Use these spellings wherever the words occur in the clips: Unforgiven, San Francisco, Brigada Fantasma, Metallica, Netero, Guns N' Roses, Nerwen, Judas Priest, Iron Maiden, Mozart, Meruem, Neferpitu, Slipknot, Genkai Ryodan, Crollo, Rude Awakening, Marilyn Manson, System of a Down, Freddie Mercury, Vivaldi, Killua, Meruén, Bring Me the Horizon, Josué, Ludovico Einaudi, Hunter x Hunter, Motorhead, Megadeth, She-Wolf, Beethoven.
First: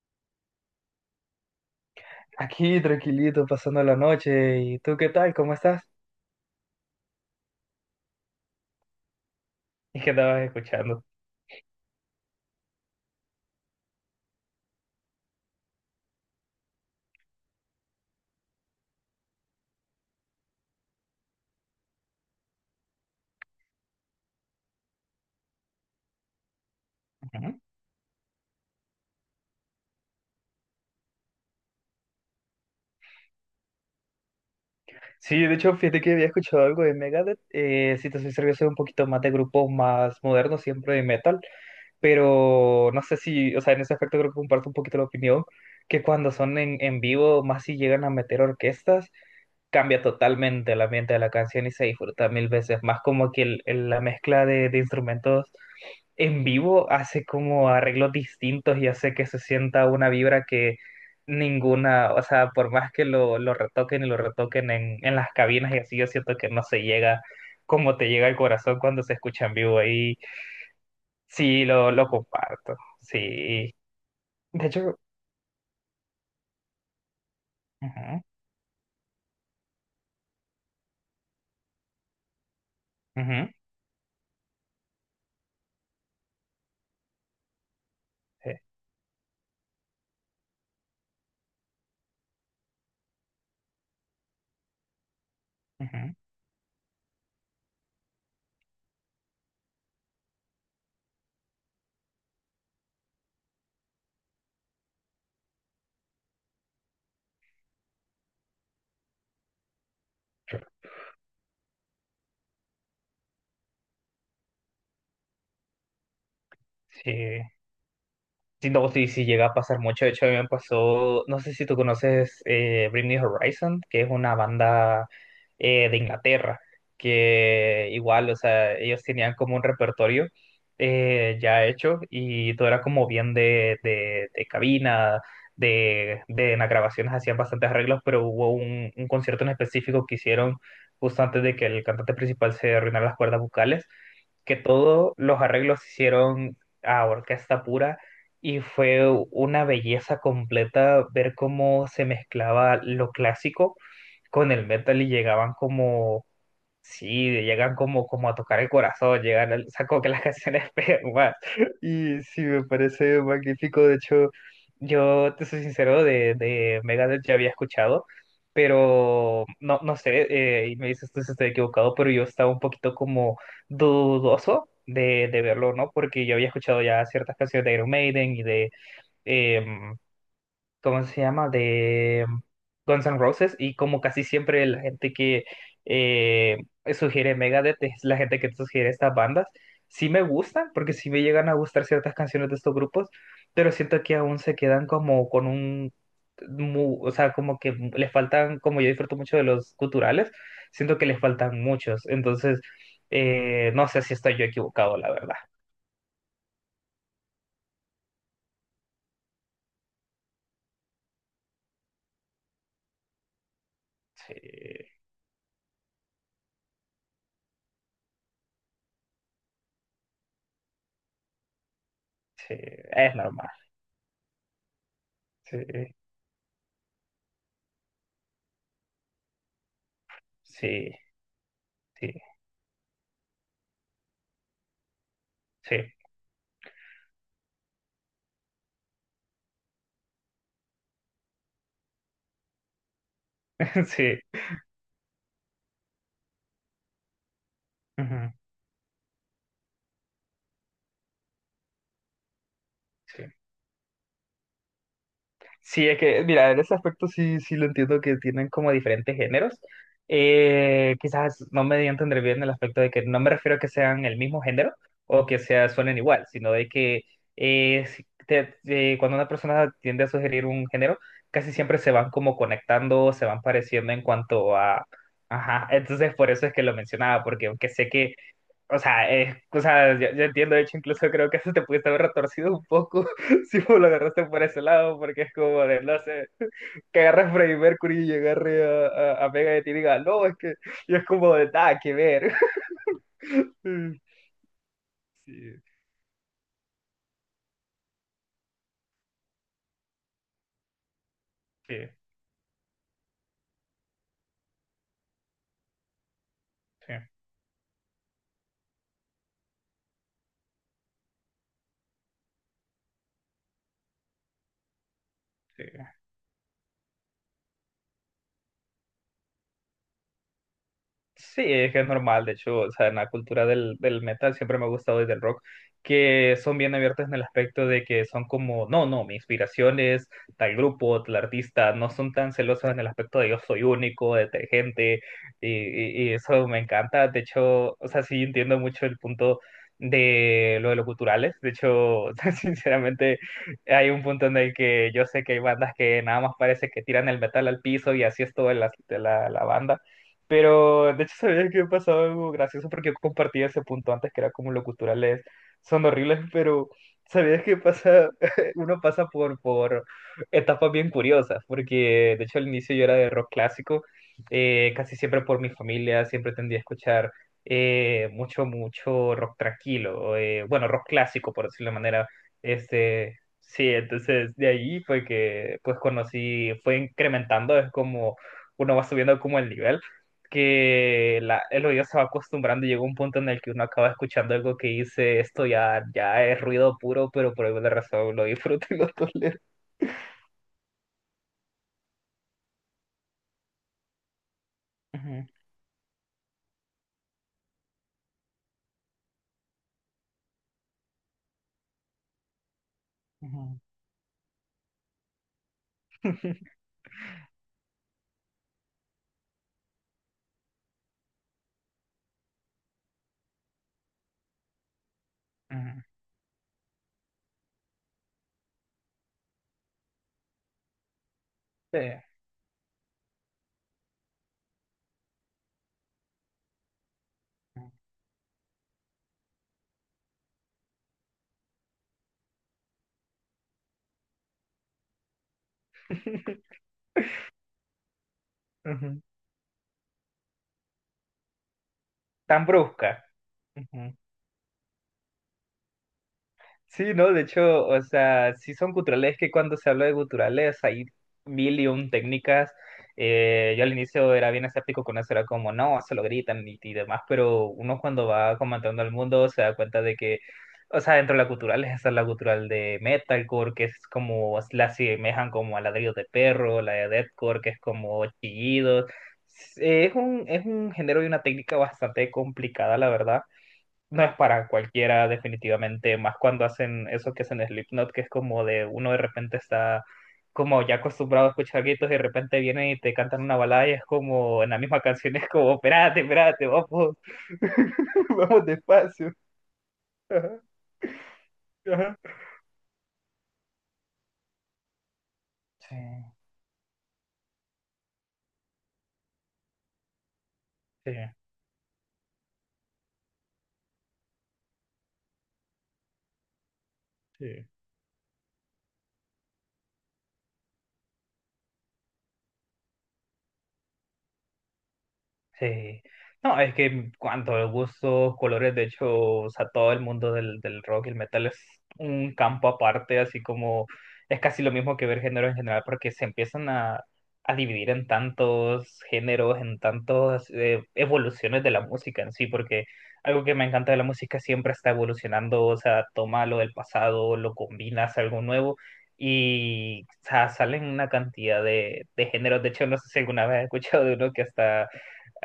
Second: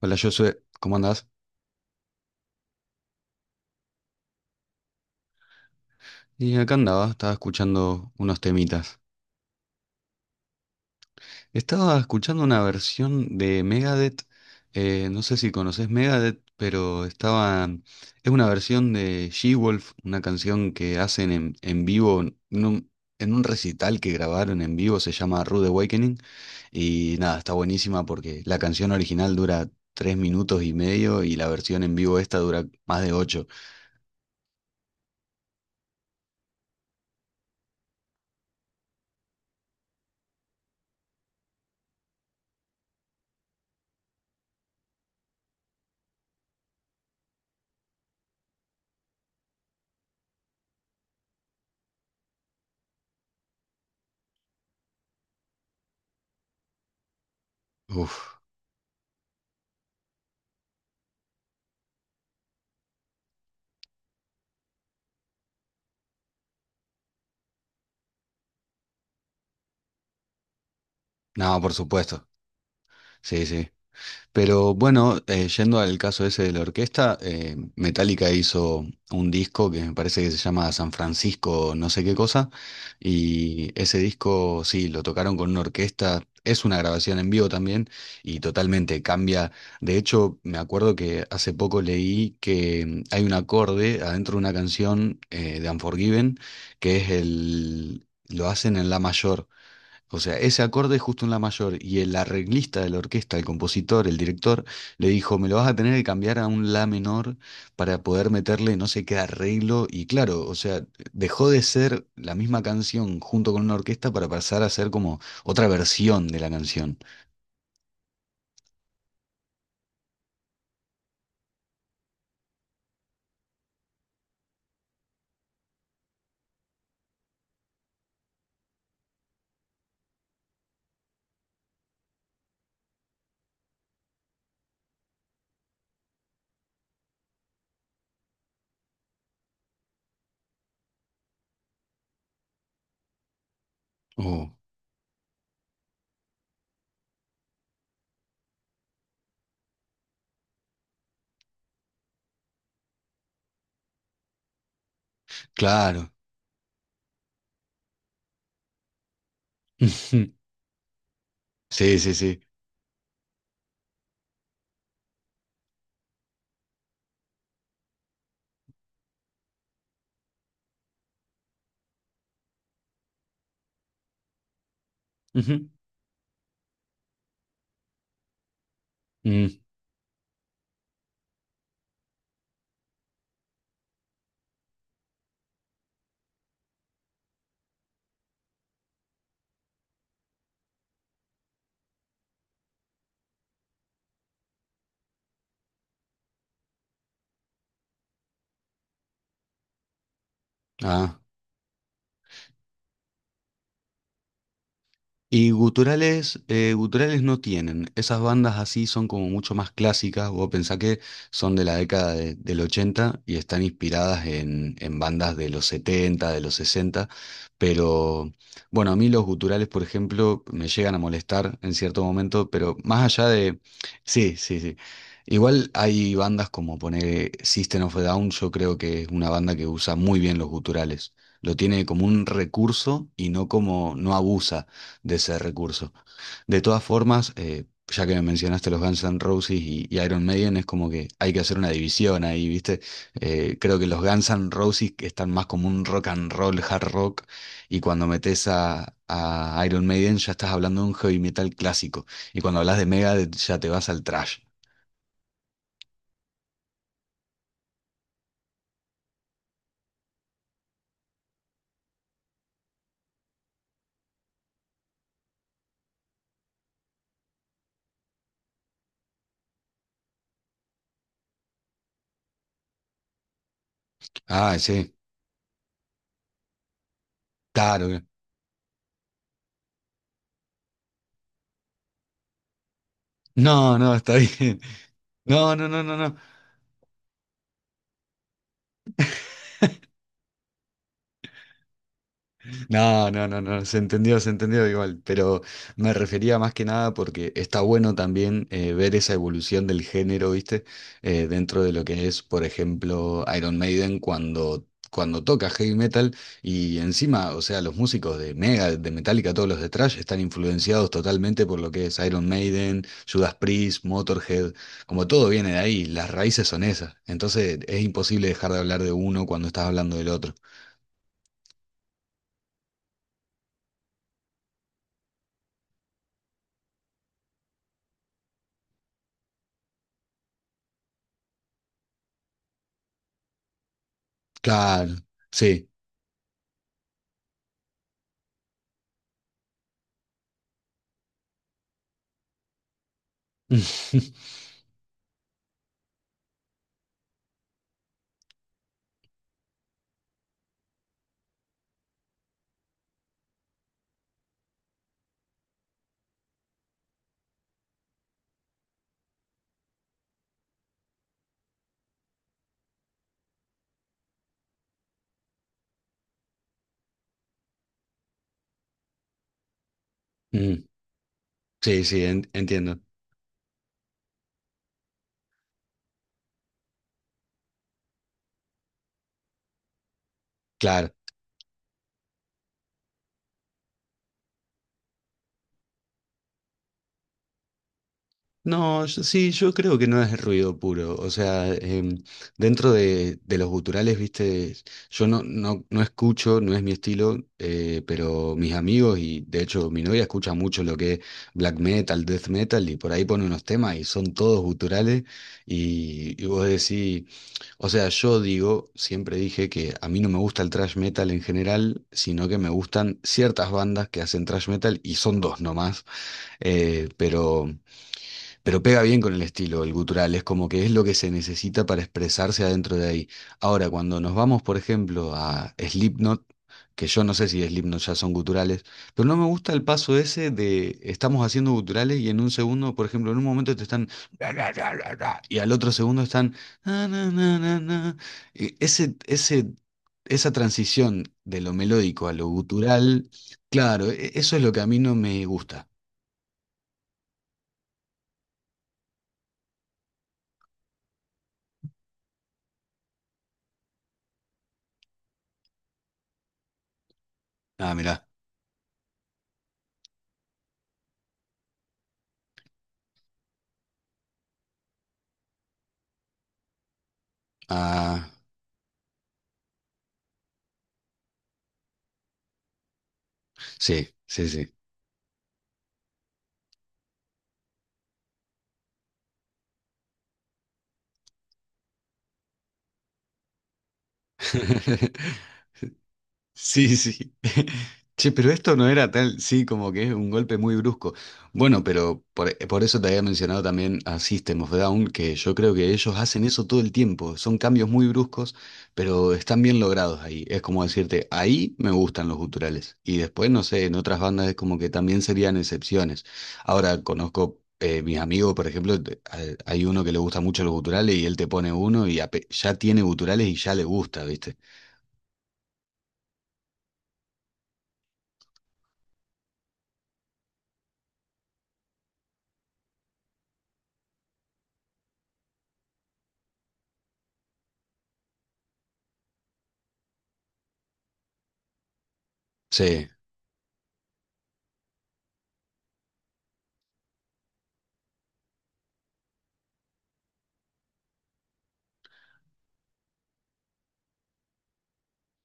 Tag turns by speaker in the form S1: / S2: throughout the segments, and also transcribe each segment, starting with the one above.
S1: Hola Josué, ¿cómo andás?
S2: Aquí tranquilito, pasando la noche. ¿Y tú qué tal? ¿Cómo estás?
S1: Y acá andaba, estaba escuchando unos temitas.
S2: ¿Y qué estabas escuchando?
S1: Estaba escuchando una versión de Megadeth, no sé si conoces Megadeth, pero estaba... Es una versión de She-Wolf, una canción que hacen en vivo, en un, en un recital que grabaron en vivo, se llama Rude Awakening, y nada, está
S2: Ujú.
S1: buenísima porque la canción original dura 3 minutos y medio y la versión en vivo esta dura más de ocho.
S2: Sí, de hecho, fíjate que había escuchado algo de Megadeth. Si te soy serio, soy un poquito más de grupos más modernos, siempre de metal. Pero no sé si, o sea, en ese aspecto creo que comparto un poquito la opinión, que cuando son en vivo, más si llegan a meter orquestas, cambia totalmente el ambiente de la canción y se disfruta mil veces más, como que la mezcla de instrumentos en vivo hace como arreglos
S1: Uf,
S2: distintos y hace que se sienta una vibra que ninguna, o sea, por más que lo retoquen y lo retoquen en las cabinas y así, yo siento que no se llega como te llega al corazón cuando se escucha en vivo. Y
S1: no,
S2: sí,
S1: por
S2: lo
S1: supuesto,
S2: comparto,
S1: sí, sí.
S2: sí. De
S1: Pero
S2: hecho,
S1: bueno, yendo al caso ese de la orquesta,
S2: ujú,
S1: Metallica hizo un disco que me parece que se llama San Francisco, no sé qué cosa,
S2: ujú,
S1: y ese disco sí, lo tocaron con una orquesta, es una grabación en vivo también, y
S2: sí,
S1: totalmente cambia. De hecho, me acuerdo que hace poco leí que hay un acorde adentro de una canción de
S2: ujú,
S1: Unforgiven, que es el... Lo hacen en la mayor. O sea, ese acorde es justo en la mayor y el arreglista de la orquesta, el compositor, el director, le dijo, me lo vas a tener que cambiar a un la menor para poder meterle no sé qué arreglo. Y claro, o sea, dejó de ser la misma canción junto con una orquesta para pasar a ser como otra versión de la canción.
S2: sí. Sí, no, sí, sí llega a pasar mucho. De hecho, a mí me pasó, no sé si tú conoces, Bring Me Horizon, que es una banda de Inglaterra, que igual, o sea, ellos tenían como un repertorio ya hecho, y todo era como bien de, de cabina, de en las grabaciones hacían bastantes arreglos, pero hubo un concierto en específico que hicieron justo antes de que el cantante principal se arruinara las cuerdas vocales,
S1: Oh,
S2: que todos los arreglos se hicieron a orquesta pura, y fue una belleza completa ver cómo se mezclaba lo clásico con el metal, y llegaban
S1: claro.
S2: como... Sí, llegan como, como a tocar el corazón, llegan, saco que las canciones pegan más.
S1: Sí, sí,
S2: Y
S1: sí.
S2: sí, me parece magnífico. De hecho, yo te soy sincero, de Megadeth ya había escuchado, pero no, no sé, y me dices tú si estoy equivocado, pero yo estaba un poquito como dudoso de
S1: Ujú.
S2: verlo, ¿no? Porque yo había escuchado ya ciertas canciones de Iron Maiden y de
S1: Mm,
S2: em, ¿cómo se llama? De Guns N' Roses. Y como casi siempre la gente que eh, sugiere Megadeth es la gente que sugiere estas bandas. Sí me gustan, porque sí me llegan a gustar ciertas canciones de estos grupos, pero siento que aún se quedan como con un... O sea, como que les faltan, como yo disfruto mucho de los culturales, siento que
S1: ah.
S2: les faltan muchos. Entonces, no sé si estoy yo equivocado, la verdad.
S1: Y guturales, guturales no tienen. Esas bandas así son como mucho más clásicas. Vos pensá que son de la década del 80 y están inspiradas en
S2: Sí,
S1: bandas de los 70, de los sesenta. Pero bueno, a mí los guturales, por ejemplo, me llegan a molestar en cierto momento,
S2: sí,
S1: pero más
S2: es
S1: allá
S2: normal.
S1: de... Sí, sí, sí.
S2: Sí,
S1: Igual hay bandas como poner System of a Down, yo creo que es una banda que usa muy bien los
S2: sí,
S1: guturales. Lo tiene como
S2: sí,
S1: un recurso y no como, no abusa de ese
S2: sí.
S1: recurso. De todas formas, ya que me mencionaste los Guns N' Roses y Iron Maiden, es como que hay que hacer una división ahí, ¿viste? Creo que los
S2: Sí.
S1: Guns N' Roses están más como un rock and roll, hard rock, y cuando
S2: Ujú,
S1: metes a Iron Maiden ya estás hablando de un heavy metal clásico, y cuando hablas de
S2: sí.
S1: Megadeth ya te vas al thrash.
S2: Sí, es que, mira, en ese aspecto sí, sí lo entiendo, que tienen como diferentes géneros. Quizás no me di a entender bien. El aspecto de que no me refiero a que sean el mismo género o que sea, suenen igual, sino de que si te- cuando una persona tiende a sugerir un género, casi siempre se van como conectando, se van pareciendo en cuanto
S1: Ah,
S2: a...
S1: sí,
S2: Ajá, entonces por eso es que lo mencionaba, porque aunque sé
S1: claro.
S2: que... O sea, yo, entiendo, de hecho, incluso creo que eso te pudiste haber retorcido un poco si
S1: No,
S2: vos lo
S1: no, está
S2: agarraste por
S1: bien.
S2: ese lado, porque es
S1: No,
S2: como
S1: no,
S2: de,
S1: no, no,
S2: no
S1: no.
S2: sé, que agarre a Freddie Mercury y agarre a, a Megadeth y diga, no, es que, y es como de, nada que ver.
S1: No, no, no, no, se entendió igual,
S2: Sí,
S1: pero me refería más que nada porque está bueno también ver esa evolución del género, ¿viste? Dentro de
S2: sí,
S1: lo que es, por ejemplo, Iron Maiden cuando toca heavy metal y
S2: sí,
S1: encima, o sea, los músicos de Mega, de Metallica, todos los de Thrash están influenciados totalmente por lo que es Iron Maiden, Judas Priest, Motorhead, como todo viene de
S2: sí.
S1: ahí, las raíces son esas, entonces es imposible dejar de hablar de uno cuando estás hablando del otro.
S2: Sí, es que es normal, de hecho, o sea, en la cultura del, del metal siempre me ha gustado desde el rock, que son bien abiertos en el aspecto de que son como, no, no, mi inspiración es tal grupo, tal artista, no son tan celosos en el aspecto de yo soy único,
S1: Claro,
S2: detergente,
S1: sí.
S2: y eso me encanta, de hecho, o sea, sí entiendo mucho el punto de lo de los culturales, de hecho, o sea, sinceramente, hay un punto en el que yo sé que hay bandas que nada más parece que tiran el metal al piso y así es todo la, la banda. Pero de hecho, sabía que pasaba algo gracioso porque yo compartía ese punto antes, que era como lo culturales son horribles, pero sabías que pasa, uno pasa por etapas bien curiosas, porque de hecho al inicio yo era de rock clásico, casi siempre por mi familia, siempre tendía a escuchar mucho, mucho rock tranquilo,
S1: Mm,
S2: bueno, rock clásico por decirlo de
S1: sí, sí,
S2: manera,
S1: entiendo.
S2: este, sí, entonces de ahí fue que pues conocí, fue incrementando, es como uno va subiendo como el nivel,
S1: Claro.
S2: que la, el oído se va acostumbrando, y llega un punto en el que uno acaba escuchando algo que dice, esto ya, ya es ruido puro, pero por alguna razón lo disfruto y
S1: No,
S2: lo
S1: sí,
S2: tolero.
S1: yo creo que no es ruido puro. O sea, dentro de los guturales, viste, yo no,
S2: Ujú,
S1: no, no escucho, no es mi estilo, pero mis amigos y de hecho mi novia escucha mucho lo que es black metal, death metal y por ahí pone unos
S2: ujú,
S1: temas y son todos guturales y vos decís. O sea, yo digo, siempre dije que a mí no me gusta el thrash metal en general, sino que me gustan ciertas bandas que hacen thrash metal y son dos
S2: ujú,
S1: nomás, pero pega bien con el estilo, el gutural, es como que es lo que se necesita
S2: sí,
S1: para expresarse adentro de ahí. Ahora, cuando nos vamos, por ejemplo, a Slipknot, que yo no sé si
S2: ujú,
S1: Slipknot ya son guturales, pero no me gusta el paso ese de estamos haciendo guturales y en un segundo, por ejemplo, en un momento te están y al otro segundo están na, na, na, na, na. Y
S2: ujú.
S1: esa transición de lo melódico a lo
S2: Tan brusca.
S1: gutural, claro,
S2: Ujú.
S1: eso es lo que a mí no me gusta.
S2: Sí, no, de hecho, o sea, sí son guturales. Es que cuando se habla de guturales hay mil y un técnicas. Yo al inicio era bien escéptico con eso, era como, no, se lo gritan y demás, pero
S1: Ah,
S2: uno cuando
S1: mirá.
S2: va comentando al mundo se da cuenta de que, o sea, dentro de la gutural, esa es la gutural de metalcore, que es como, la asemejan como a ladrillos de perro, la de deathcore, que es como
S1: Ah.
S2: chillidos. Es un género y una técnica bastante complicada, la verdad,
S1: Sí,
S2: no es
S1: sí,
S2: para
S1: sí.
S2: cualquiera, definitivamente, más cuando hacen eso que hacen Slipknot, que es como de uno de repente está como ya acostumbrado a escuchar gritos y de repente vienen y te cantan una balada y es como en la misma canción es como, espérate, espérate,
S1: Sí,
S2: vamos,
S1: sí. Che, pero
S2: vamos
S1: esto no era
S2: despacio.
S1: tal, sí, como que es un
S2: Ajá,
S1: golpe muy brusco. Bueno,
S2: ajá.
S1: pero por eso te había mencionado también a System of a Down, que yo creo que
S2: Sí,
S1: ellos hacen eso todo el tiempo. Son cambios muy bruscos, pero están bien logrados ahí. Es como
S2: sí,
S1: decirte, ahí me gustan los guturales. Y después, no sé, en otras bandas es como que también serían excepciones. Ahora conozco
S2: sí.
S1: mis amigos, por ejemplo, hay uno que le gusta mucho los guturales y él te pone uno y ya tiene guturales y ya le gusta, ¿viste?
S2: Sí. No, es que en cuanto a gustos, colores, de hecho, o sea, todo el mundo del, del rock y el metal es un campo aparte, así como es casi lo mismo que ver género en general, porque se empiezan a dividir en tantos géneros, en tantas evoluciones de la música en sí, porque
S1: Sí.
S2: algo que me encanta de la música, siempre está evolucionando, o sea, toma lo del pasado, lo combina, hace algo nuevo. Y o sea, salen una cantidad de géneros. De hecho, no sé si alguna vez has escuchado de uno que hasta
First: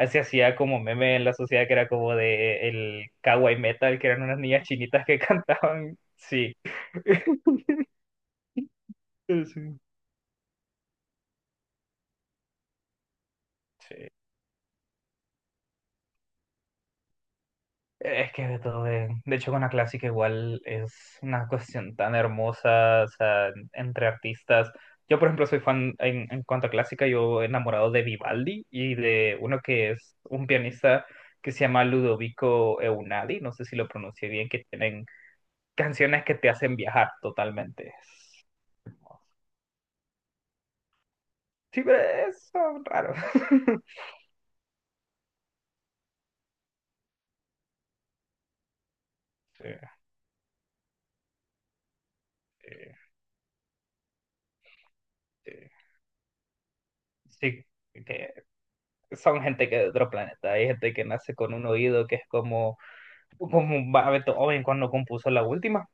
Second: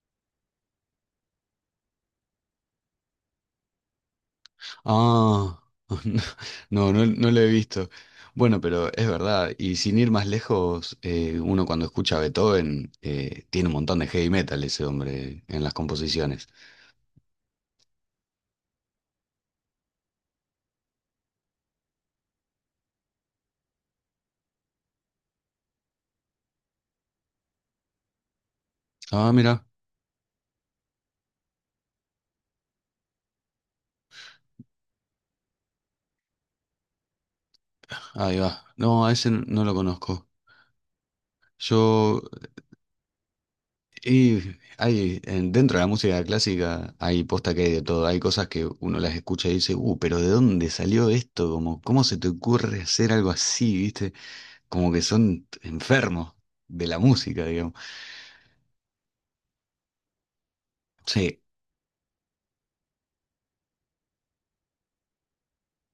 S2: se hacía como meme en la sociedad, que era como de el kawaii metal, que eran unas niñas chinitas que
S1: Ah,
S2: cantaban. Sí.
S1: no, no lo he visto. Bueno, pero es verdad, y
S2: Sí.
S1: sin ir más lejos, uno cuando escucha a Beethoven, tiene un montón de
S2: Sí.
S1: heavy metal ese hombre en las composiciones.
S2: Es que de todo, de hecho con la clásica igual es una cuestión tan hermosa, o sea, entre artistas. Yo, por ejemplo, soy fan en cuanto a clásica, yo enamorado de Vivaldi y
S1: Ah,
S2: de uno
S1: mira,
S2: que es un pianista que se llama Ludovico Eunadi, no sé si lo pronuncié bien, que tienen canciones que te hacen viajar totalmente.
S1: ahí va. No, a ese no lo conozco.
S2: Sí, pero
S1: Yo,
S2: es son raros.
S1: y hay, en- dentro de la música clásica hay posta que hay de todo. Hay cosas que uno las escucha y dice,
S2: Eh,
S1: pero ¿de dónde salió esto? Como, ¿cómo se te ocurre
S2: eh,
S1: hacer algo así, viste? Como que son
S2: Eh,
S1: enfermos de la música,
S2: Sí,
S1: digamos.
S2: que son gente que de otro planeta. Hay gente que nace
S1: Sí,
S2: con un oído que es como, como un Beethoven cuando compuso la última.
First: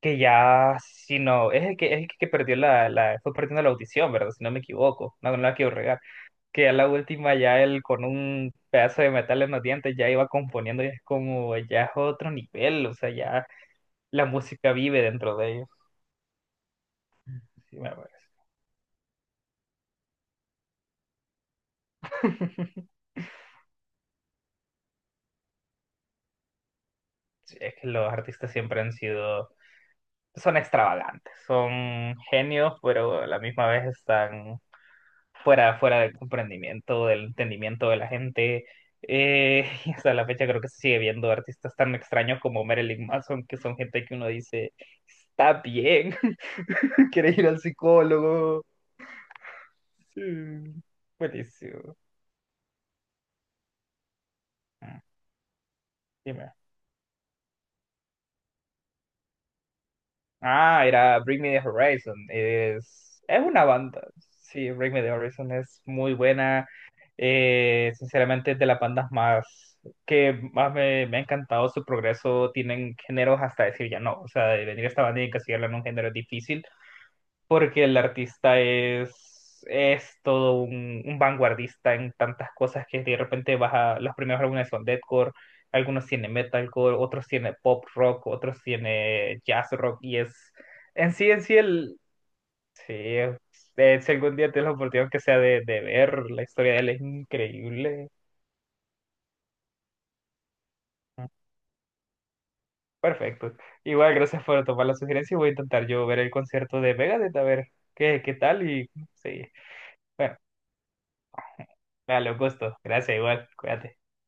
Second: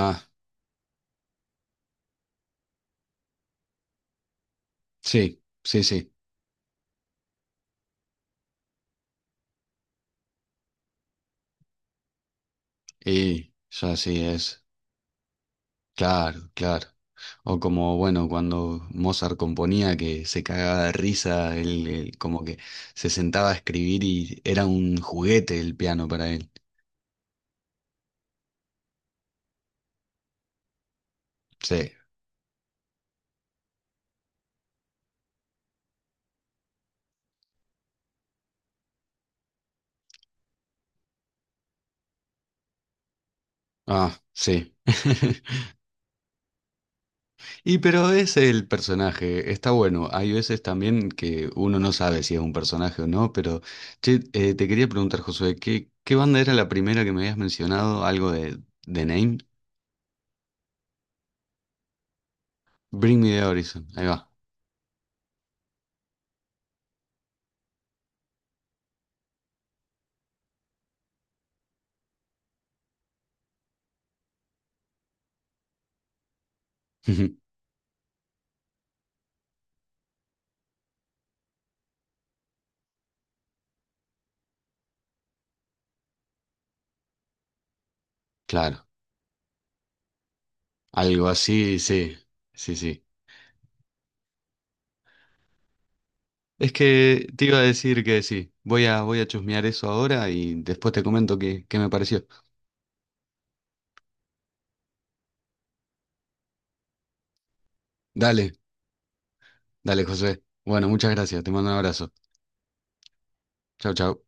S2: Que ya, si no, es el que perdió la, la, fue perdiendo la audición, ¿verdad? Si no me equivoco, no, no
S1: sí,
S2: la quiero
S1: sí,
S2: regar.
S1: sí.
S2: Que ya la última, ya él con un pedazo de metal en los dientes ya iba componiendo, y es como, ya es otro nivel, o sea, ya
S1: Y ya sí
S2: la
S1: es.
S2: música vive dentro de ellos.
S1: Claro, claro. O
S2: Sí, me
S1: como,
S2: parece.
S1: bueno, cuando Mozart componía que se cagaba de risa, él como que se sentaba a escribir y era un juguete el piano para él.
S2: Sí, es que los artistas siempre han sido, son extravagantes,
S1: Sí,
S2: son genios, pero a la misma vez están fuera, fuera del comprendimiento, del entendimiento de la gente. Y hasta la fecha creo que se sigue viendo artistas tan extraños como Marilyn Manson, que son gente que
S1: ah,
S2: uno
S1: sí.
S2: dice, está bien, quiere ir al
S1: Y pero es
S2: psicólogo.
S1: el personaje, está bueno.
S2: Sí,
S1: Hay veces también que uno no
S2: buenísimo.
S1: sabe si es un personaje o no, pero che, te quería
S2: Mm,
S1: preguntar, Josué, ¿qué banda era
S2: Dime.
S1: la primera que me habías mencionado? ¿Algo de The Name?
S2: Ah, era Bring Me the Horizon.
S1: Bring Me
S2: Es
S1: the
S2: una
S1: Horizon,
S2: banda.
S1: ahí va.
S2: Sí, Bring Me the Horizon es muy buena. Sinceramente, es de las bandas más que más me, me ha encantado su progreso. Tienen géneros hasta decir ya no. O sea, de venir a esta banda y encasillarla en un género es difícil porque el artista es todo un vanguardista en tantas cosas que de repente vas a, los primeros álbumes son deathcore, algunos tiene metalcore, otros tiene pop rock, otros
S1: Claro,
S2: tiene jazz rock, y es,
S1: algo
S2: en sí,
S1: así,
S2: el,
S1: sí, sí,
S2: sí,
S1: sí.
S2: si algún día tienes la oportunidad que sea de ver la
S1: Es
S2: historia de él, es
S1: que te iba a decir
S2: increíble.
S1: que sí, voy a, chusmear eso ahora y después te comento qué me pareció.
S2: Perfecto. Igual, gracias por tomar la sugerencia y voy a intentar yo ver el concierto de Megadeth a ver qué, qué
S1: Dale,
S2: tal y sí.
S1: dale,
S2: Bueno,
S1: José. Bueno, muchas gracias, te mando un abrazo.
S2: dale, un gusto. Gracias, igual.
S1: Chau,
S2: Cuídate.
S1: chau.